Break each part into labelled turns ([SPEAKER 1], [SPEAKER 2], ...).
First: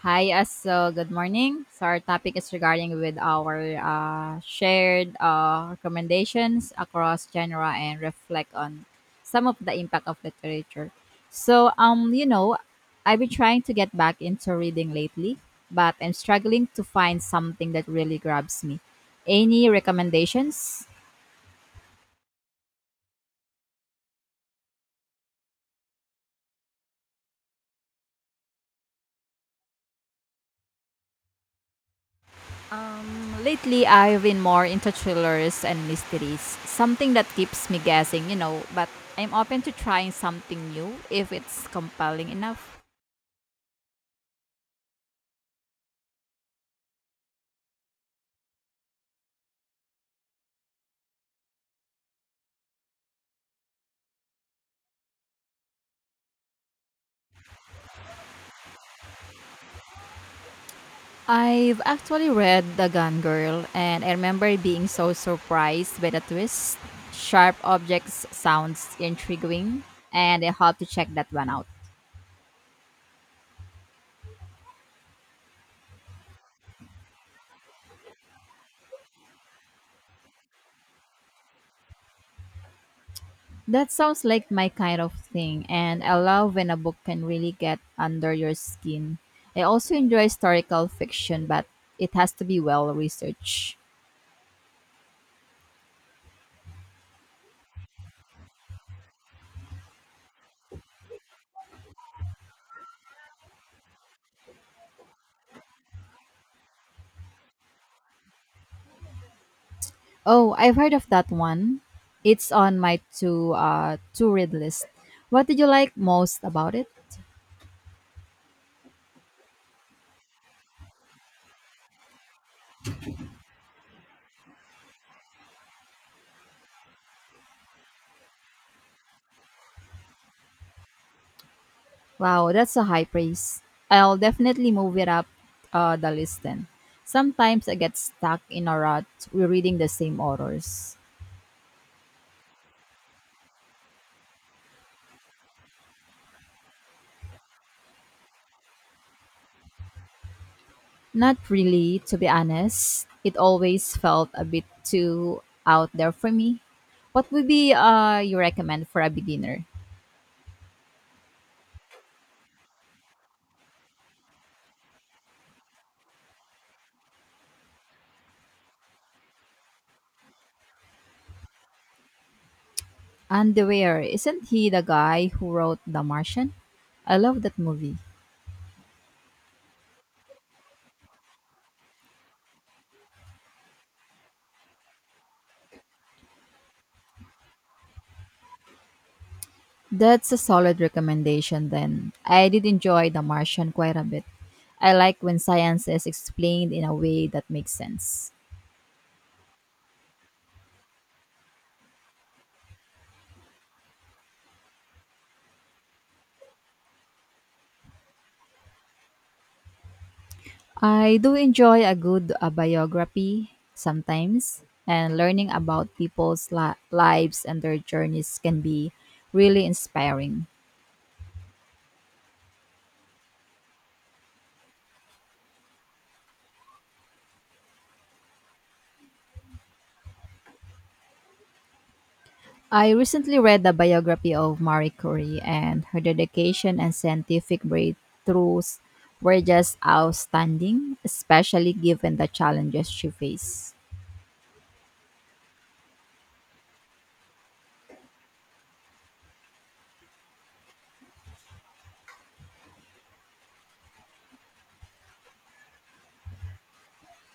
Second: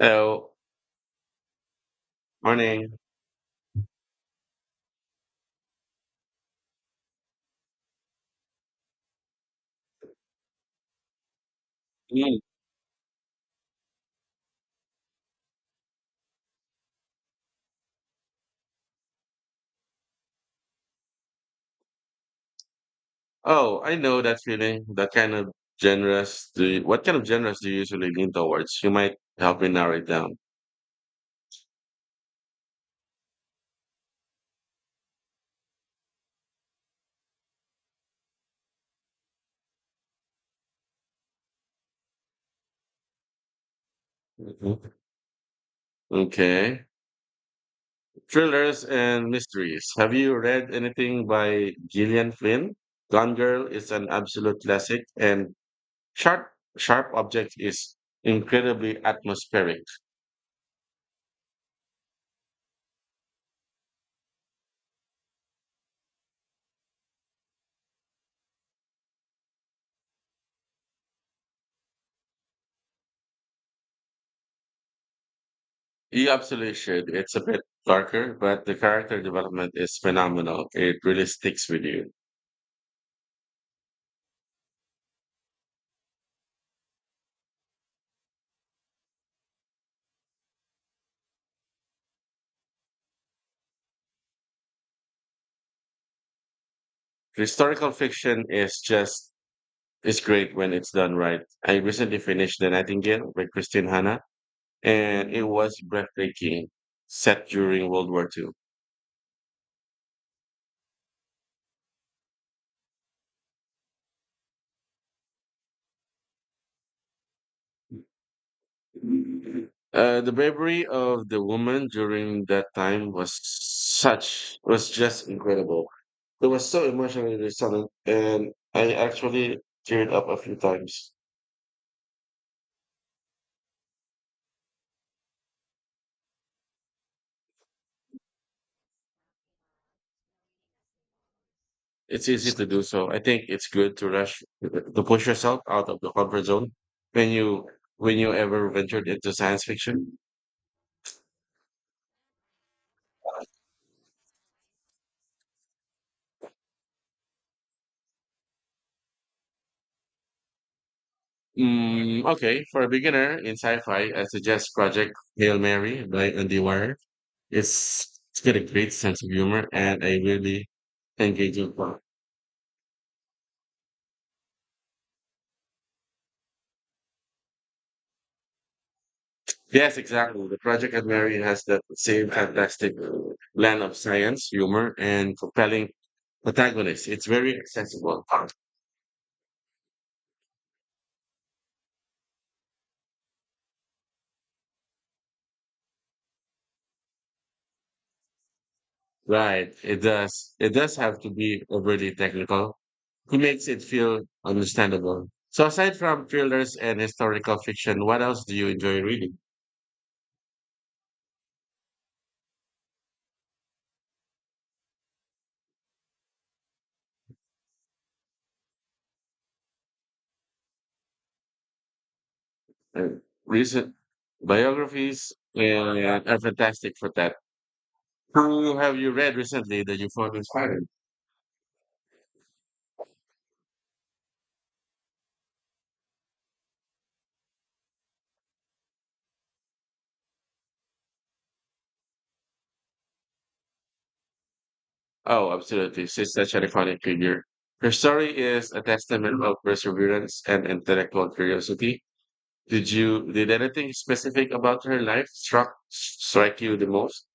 [SPEAKER 1] Hi, as so good morning. So our topic is regarding
[SPEAKER 2] morning.
[SPEAKER 1] with our shared recommendations across genre and reflect on some of the impact of literature. So um, you
[SPEAKER 2] Mm.
[SPEAKER 1] know, I've been trying to get back into reading lately, but I'm struggling to find something that really grabs me. Any recommendations?
[SPEAKER 2] Oh, I know that feeling. That kind of genres. Do you, what kind of genres do you usually lean towards? You might help me narrow it down.
[SPEAKER 1] Lately, I've been more into thrillers and mysteries, something that keeps me guessing, you know, but I'm open to trying something new if it's compelling enough.
[SPEAKER 2] Mhm. Okay. Thrillers and mysteries. Have you read anything by Gillian Flynn? Gone Girl is an absolute classic, and Sharp Sharp Object is incredibly atmospheric.
[SPEAKER 1] I've actually read The Gun Girl, and I remember being so surprised by the twist. Sharp objects sounds intriguing, and I have to check that one out.
[SPEAKER 2] You absolutely should. It's a bit darker, but the character development is phenomenal. It really sticks with you.
[SPEAKER 1] That sounds like my kind of thing, and I love when a book can really get under your skin. I also enjoy historical fiction, but it has to be well researched.
[SPEAKER 2] Historical fiction is great when it's done right. I recently finished The Nightingale by Christine Hanna, and it was breathtaking, set during World War Two.
[SPEAKER 1] Oh, I've heard of that one. It's on my to read list. What did you like most about it?
[SPEAKER 2] The bravery of the woman during that time was just incredible. It was so emotionally resonant, and I actually teared up a few times.
[SPEAKER 1] Wow, that's a high praise. I'll definitely move it up the list then. Sometimes I get stuck in a rut rereading the same authors.
[SPEAKER 2] It's easy to do so. I think it's good to rush to push yourself out of the comfort zone when you when you ever ventured into science fiction.
[SPEAKER 1] Not really, to be honest. It always felt a bit too out there for me. What would be you recommend for a beginner?
[SPEAKER 2] Okay, for a beginner in sci-fi, I suggest Project Hail Mary by Andy Wire. It's got a great sense of humor and a really engaging plot.
[SPEAKER 1] And the Weir, isn't he the guy who wrote The Martian? I love that movie.
[SPEAKER 2] Yes, exactly. The Project Hail Mary has that same fantastic blend of science, humor, and compelling protagonist. It's very accessible.
[SPEAKER 1] That's a solid recommendation then. I did enjoy The Martian quite a bit. I like when science is explained in a way that makes sense.
[SPEAKER 2] Right. It does. It does have to be overly technical. He makes it feel understandable. So aside from thrillers and historical fiction, what else do you enjoy reading?
[SPEAKER 1] I do enjoy a good biography sometimes, and learning about people's lives and their journeys can be really inspiring.
[SPEAKER 2] Uh, recent biographies are fantastic for that. Who have you read recently that you found inspiring?
[SPEAKER 1] I recently read the biography of Marie Curie, and her dedication and scientific breakthroughs were just outstanding, especially given the challenges she faced.
[SPEAKER 2] Oh, absolutely. She's such an iconic figure. Her story is a testament of perseverance and intellectual curiosity. Did anything specific about her life struck strike you the most?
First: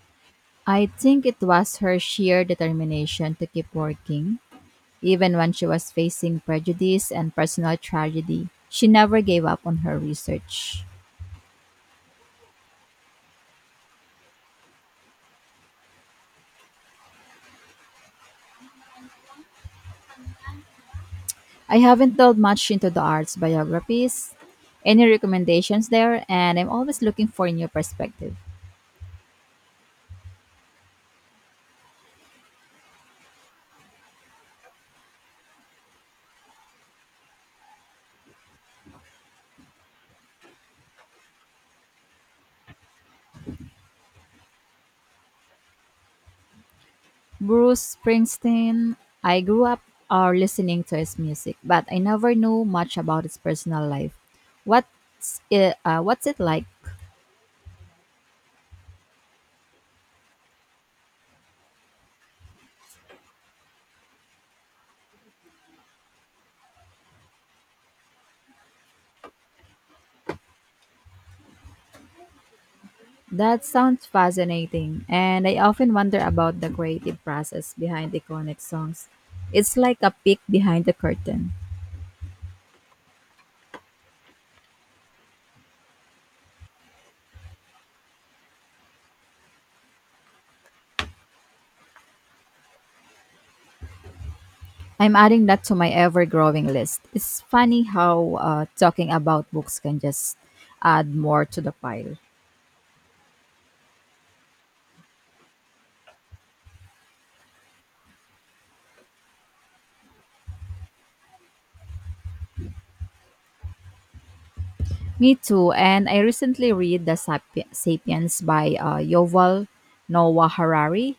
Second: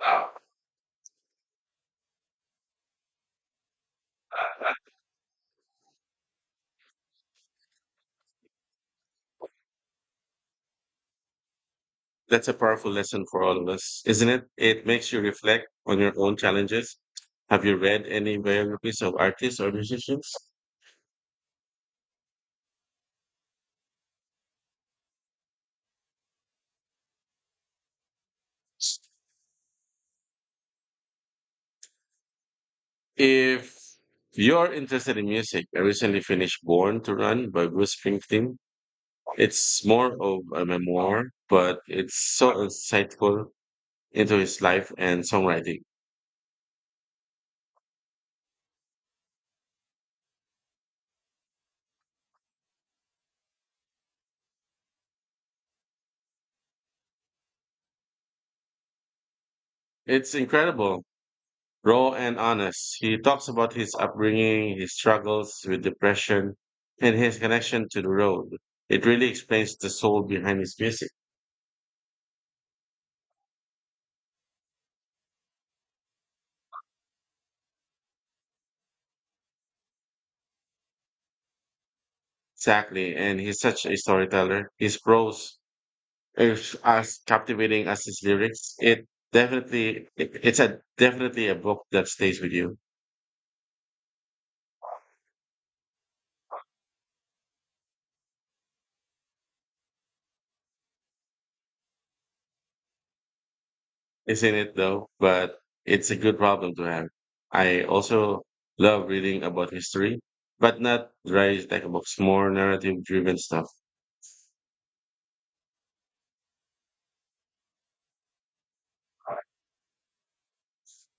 [SPEAKER 2] Wow.
[SPEAKER 1] I think it was her sheer determination to keep working even when she was facing prejudice and personal tragedy. She never gave up on her research.
[SPEAKER 2] That's a powerful lesson for all of us, isn't it? It makes you reflect on your own challenges. Have you read any biographies of artists or musicians?
[SPEAKER 1] I haven't delved much into the arts biographies. Any recommendations there? And I'm always looking for a new perspective.
[SPEAKER 2] If you're interested in music, I recently finished Born to Run by Bruce Springsteen. It's more of a memoir, but it's so insightful into his life and songwriting.
[SPEAKER 1] Bruce Springsteen, I grew up listening to his music, but I never knew much about his personal life. What's it like?
[SPEAKER 2] It's incredible raw and honest. He talks about his upbringing, his struggles with depression, and his connection to the road. It really explains the soul behind his music.
[SPEAKER 1] That sounds fascinating, and I often wonder about the creative process behind iconic songs. It's like a peek behind the curtain.
[SPEAKER 2] Exactly, and he's such a storyteller. His prose is as captivating as his lyrics. It definitely, it- it's a definitely a book that stays with you,
[SPEAKER 1] I'm adding that to my ever growing list. It's funny how talking about books can just add more to the pile.
[SPEAKER 2] isn't it? But it's a good problem to have. I also love reading about history, but not dry textbooks, more narrative-driven stuff.
[SPEAKER 1] Me too, and I recently read Sapiens by Yoval Noah Harari,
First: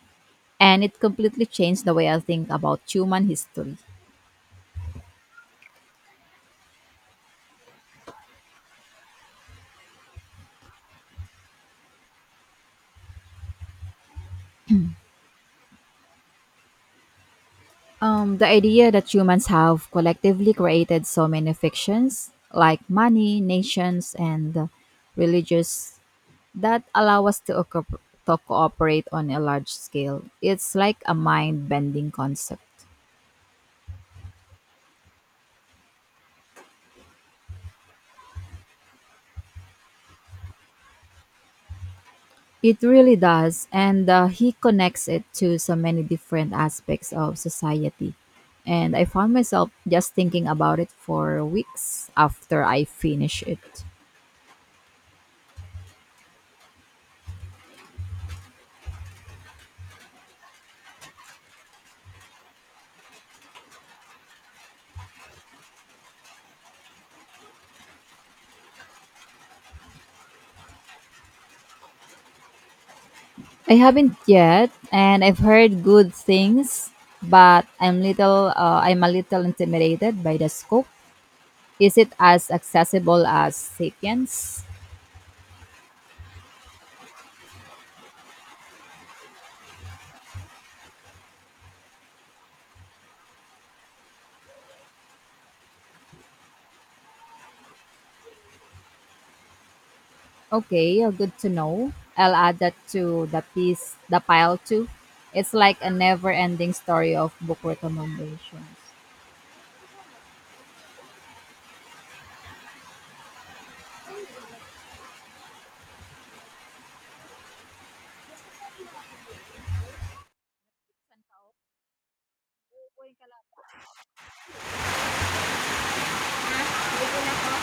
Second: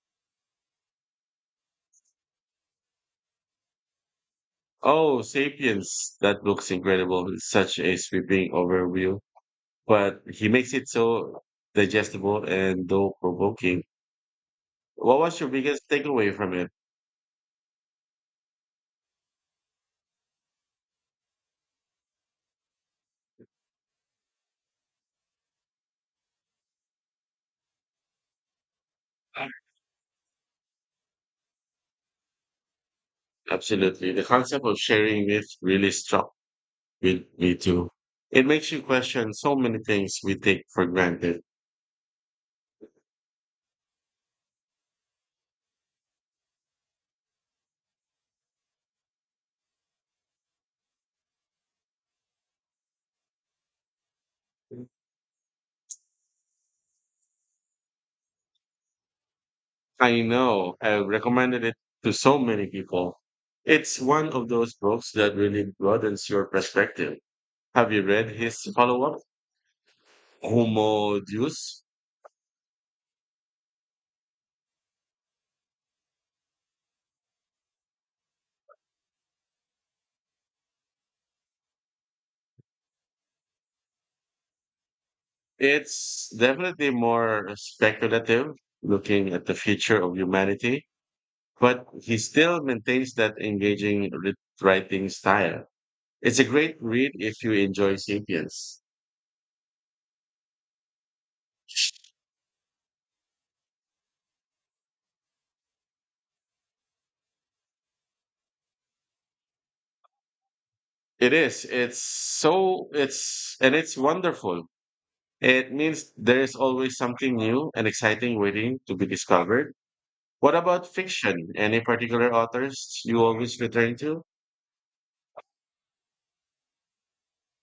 [SPEAKER 1] and it completely changed the way I think about human history.
[SPEAKER 2] Oh, Sapiens. That looks incredible. It's such a sweeping overview, but he makes it so digestible and though provoking. What was your biggest takeaway from it?
[SPEAKER 1] The idea that humans have collectively created so many fictions, like money, nations, and religious, that allow us to cooperate on a large scale. It's like a mind bending concept.
[SPEAKER 2] Absolutely. The concept of sharing myth really struck me too. It makes you question so many things we take for granted.
[SPEAKER 1] It really does, and he connects it to so many different aspects of society. And I found myself just thinking about it for weeks after I finished it.
[SPEAKER 2] I know I've recommended it to so many people. It's one of those books that really broadens your perspective. Have you read his follow up, Homo Deus?
[SPEAKER 1] I haven't yet, and I've heard good things, but I'm a little intimidated by the scope. Is it as accessible as *Sapiens*?
[SPEAKER 2] It's definitely more speculative looking at the future of humanity, but he still maintains that engaging writing style. It's a great read if you enjoy Sapiens.
[SPEAKER 1] Okay, good to know. I'll add that to the pile too. It's like a never-ending story of book recommendations.
[SPEAKER 2] It is. It's wonderful. It means there is always something new and exciting waiting to be discovered. What about fiction? Any particular authors you always return to?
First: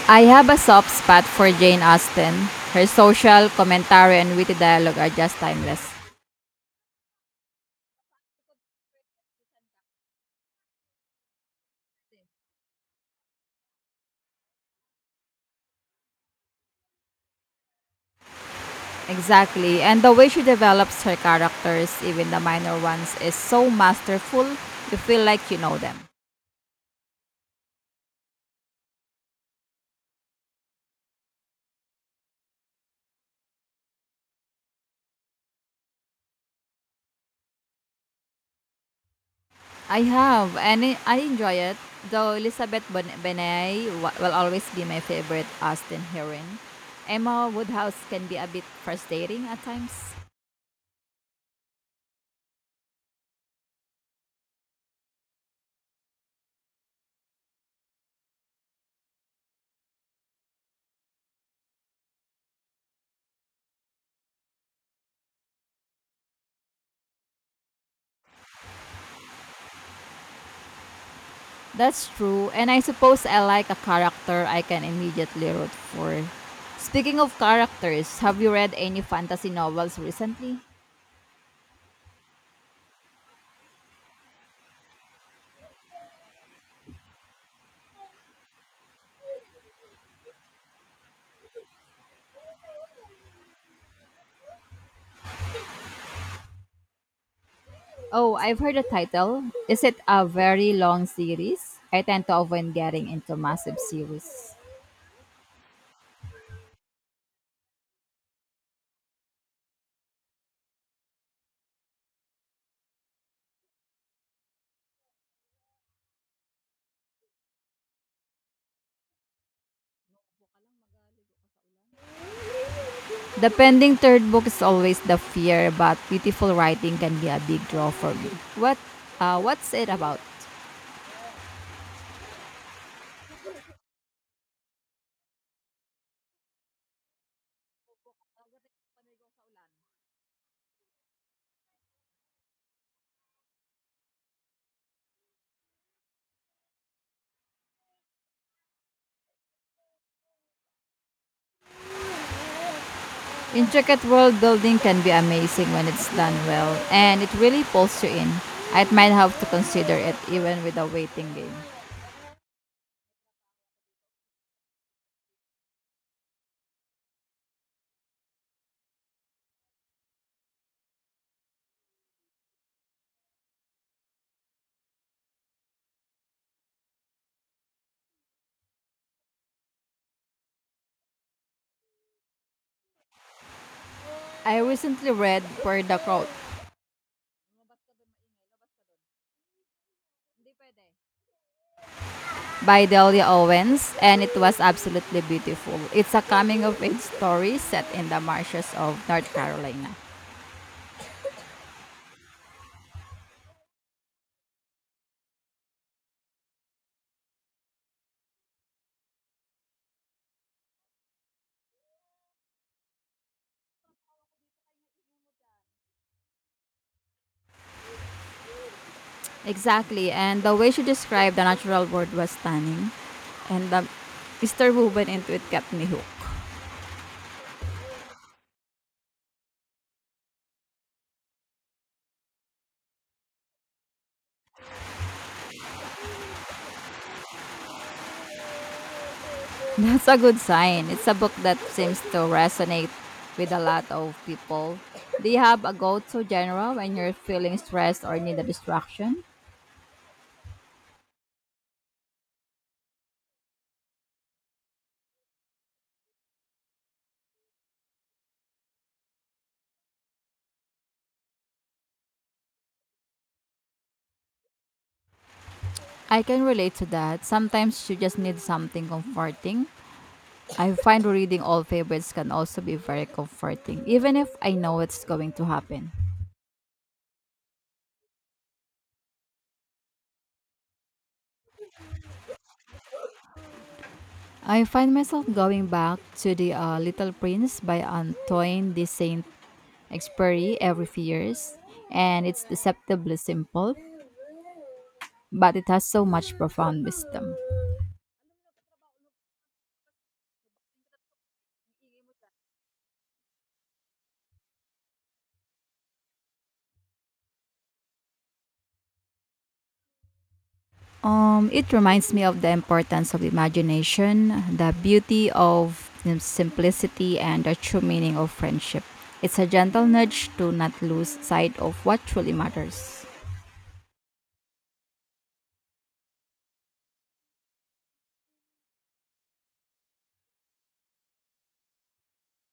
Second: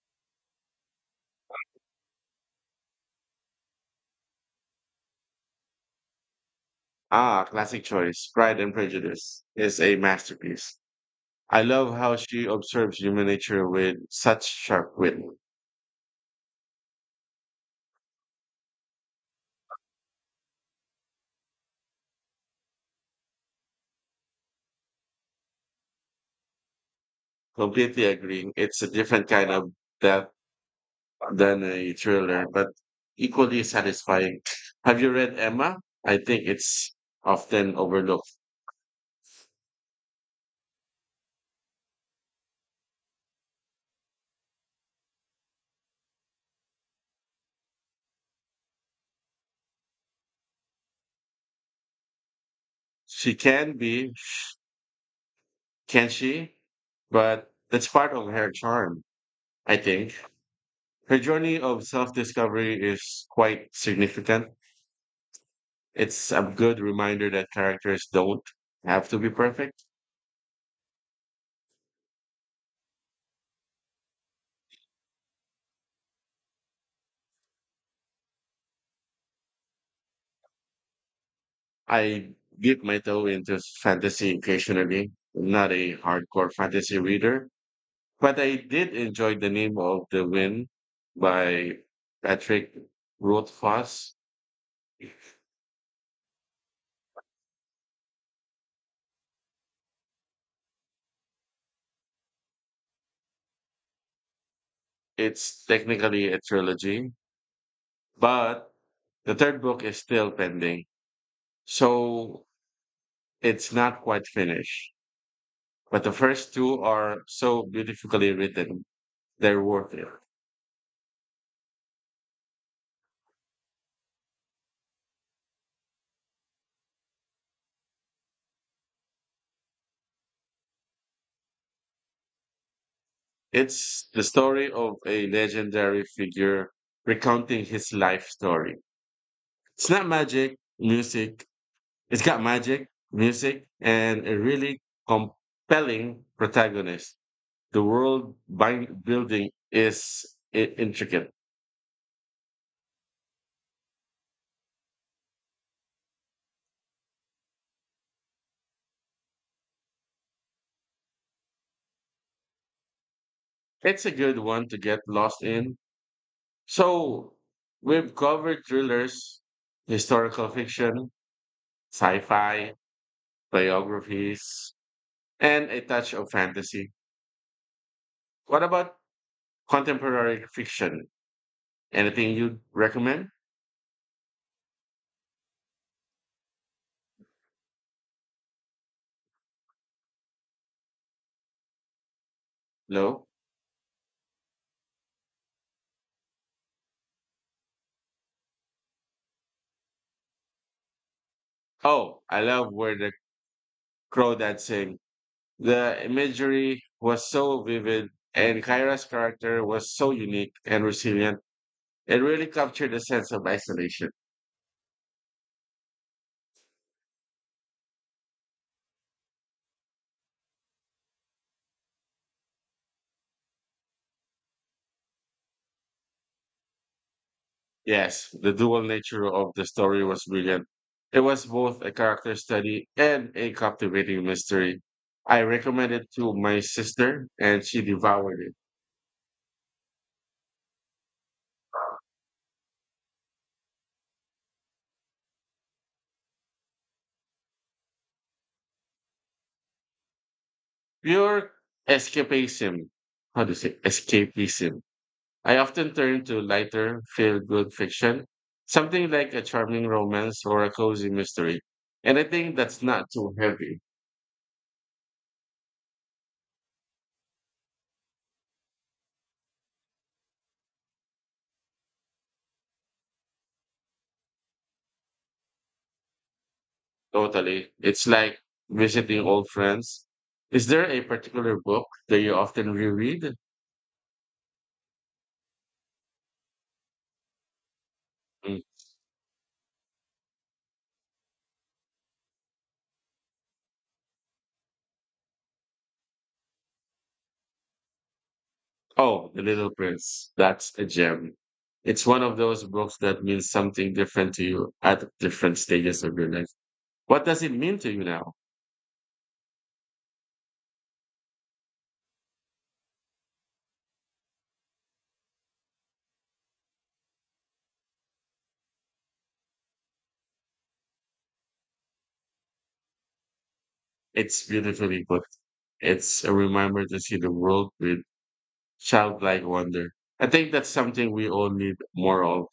[SPEAKER 1] I have a soft spot for Jane Austen. Her social commentary and witty dialogue are just timeless.
[SPEAKER 2] Ah, classic choice. Pride and Prejudice is a masterpiece. I love how she observes human nature with such sharp wit.
[SPEAKER 1] Exactly. And the way she develops her characters, even the minor ones, is so masterful, you feel like you know them.
[SPEAKER 2] Completely agreeing. It's a different kind of death than a thriller, but equally satisfying. Have you read Emma? I think it's often overlooked.
[SPEAKER 1] I have, and I enjoy it. Though Elizabeth Benay will always be my favorite Austin heroine. Emma Woodhouse can be a bit frustrating at times.
[SPEAKER 2] She can be, can she? But that's part of her charm, I think. Her journey of self discovery is quite significant. It's a good reminder that characters don't have to be perfect.
[SPEAKER 1] That's true, and I suppose I like a character I can immediately root for. Speaking of characters, have you read any fantasy novels recently?
[SPEAKER 2] I dip my toe into fantasy occasionally. I'm not a hardcore fantasy reader, but I did enjoy The Name of the Wind by Patrick Rothfuss.
[SPEAKER 1] Oh, I've heard the title. Is it a very long series? I tend to avoid getting into massive series.
[SPEAKER 2] It's technically a trilogy, but the third book is still pending. So it's not quite finished. But the first two are so beautifully written, they're worth it.
[SPEAKER 1] The pending third book is always the fear, but beautiful writing can be a big draw for me. What's it about?
[SPEAKER 2] It's the story of a legendary figure recounting his life story. It's not magic music. It's got magic music and a really compelling protagonist. The world building is intricate.
[SPEAKER 1] Intricate world building can be amazing when it's done well, and it really pulls you in. I might have to consider it even with a waiting game.
[SPEAKER 2] It's a good one to get lost in. So we've covered thrillers, historical fiction, sci-fi, biographies, and a touch of fantasy. What about contemporary fiction? Anything you'd recommend?
[SPEAKER 1] I recently read Where the Crowd by Delia
[SPEAKER 2] No.
[SPEAKER 1] Owens, and it was absolutely beautiful. It's a coming of age story set in the marshes of North Carolina.
[SPEAKER 2] Oh, I love where the crow that sing. The imagery was so vivid, and Kyra's character was so unique and resilient. It really captured the sense of isolation.
[SPEAKER 1] Exactly, and the way she described the natural world was stunning, and the Mr. went into it kept me hooked.
[SPEAKER 2] Yes, the dual nature of the story was brilliant. It was both a character study and a captivating mystery. I recommended it to my sister, and she devoured it.
[SPEAKER 1] That's a good sign. It's a book that seems to resonate with a lot of people. Do you have a go to genre when you're feeling stressed or need a distraction?
[SPEAKER 2] Pure escapism. How do you say escapism? I often turn to lighter, feel good fiction, something like a charming romance or a cozy mystery. And I think that's not too heavy.
[SPEAKER 1] I can relate to that. Sometimes you just need something comforting. I find reading old favorites can also be very comforting, even if I know it's going to happen.
[SPEAKER 2] Totally. It's like visiting old friends. Is there a particular book that you often reread?
[SPEAKER 1] I find myself going back to the Little Prince by
[SPEAKER 2] Mm.
[SPEAKER 1] Antoine de Saint Exupéry every few years, and it's deceptively simple, but it has so much profound wisdom.
[SPEAKER 2] Oh, The Little Prince. That's a gem. It's one of those books that means something different to you at different stages of your life. What does it mean to you now?
[SPEAKER 1] It reminds me of the importance of imagination, the beauty of simplicity, and the true meaning of friendship. It's a gentle nudge to not lose sight of what truly matters.
[SPEAKER 2] It's beautifully put. It's a reminder to see the world with childlike wonder. I think that's something we all need more of.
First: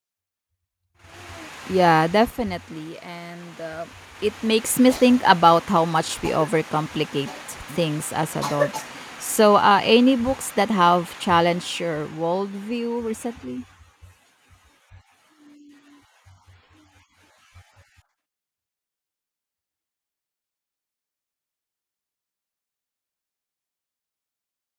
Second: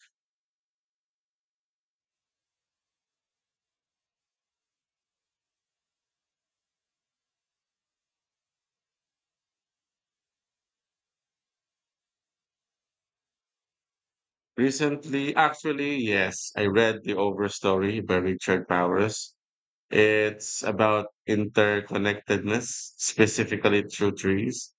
[SPEAKER 1] Yeah, definitely. And it makes me think about how much we overcomplicate things as adults. So, any books that have challenged your worldview recently?
[SPEAKER 2] Recently, actually, yes, I read The Overstory by Richard Powers. It's about interconnectedness, specifically through trees.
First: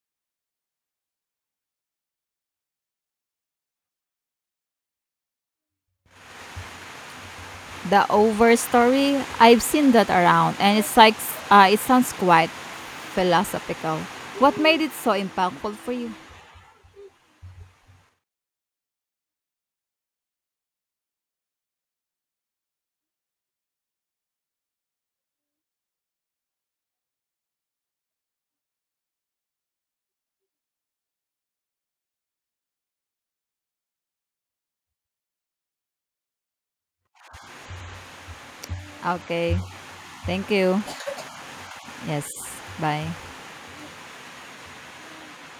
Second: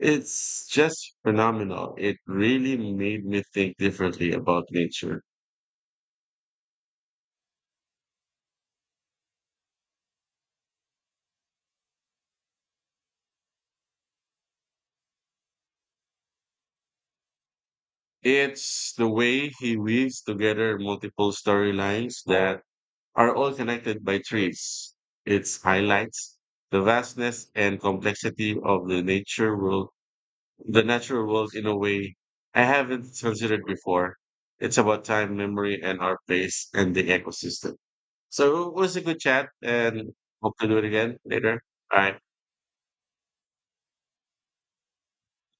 [SPEAKER 2] It's just phenomenal. It really made me think differently about nature.
[SPEAKER 1] The Over Story, I've seen that around, and it's like it sounds quite philosophical. What made it so impactful for you?
[SPEAKER 2] It's the way he weaves together multiple storylines that are all connected by trees. Its highlights the vastness and complexity of the nature world, the natural world in a way I haven't considered before. It's about time, memory, and our place and the ecosystem. So it was a good chat,
[SPEAKER 1] Okay,
[SPEAKER 2] and
[SPEAKER 1] thank
[SPEAKER 2] hope to do
[SPEAKER 1] you.
[SPEAKER 2] it again later. Bye.
[SPEAKER 1] Yes, bye.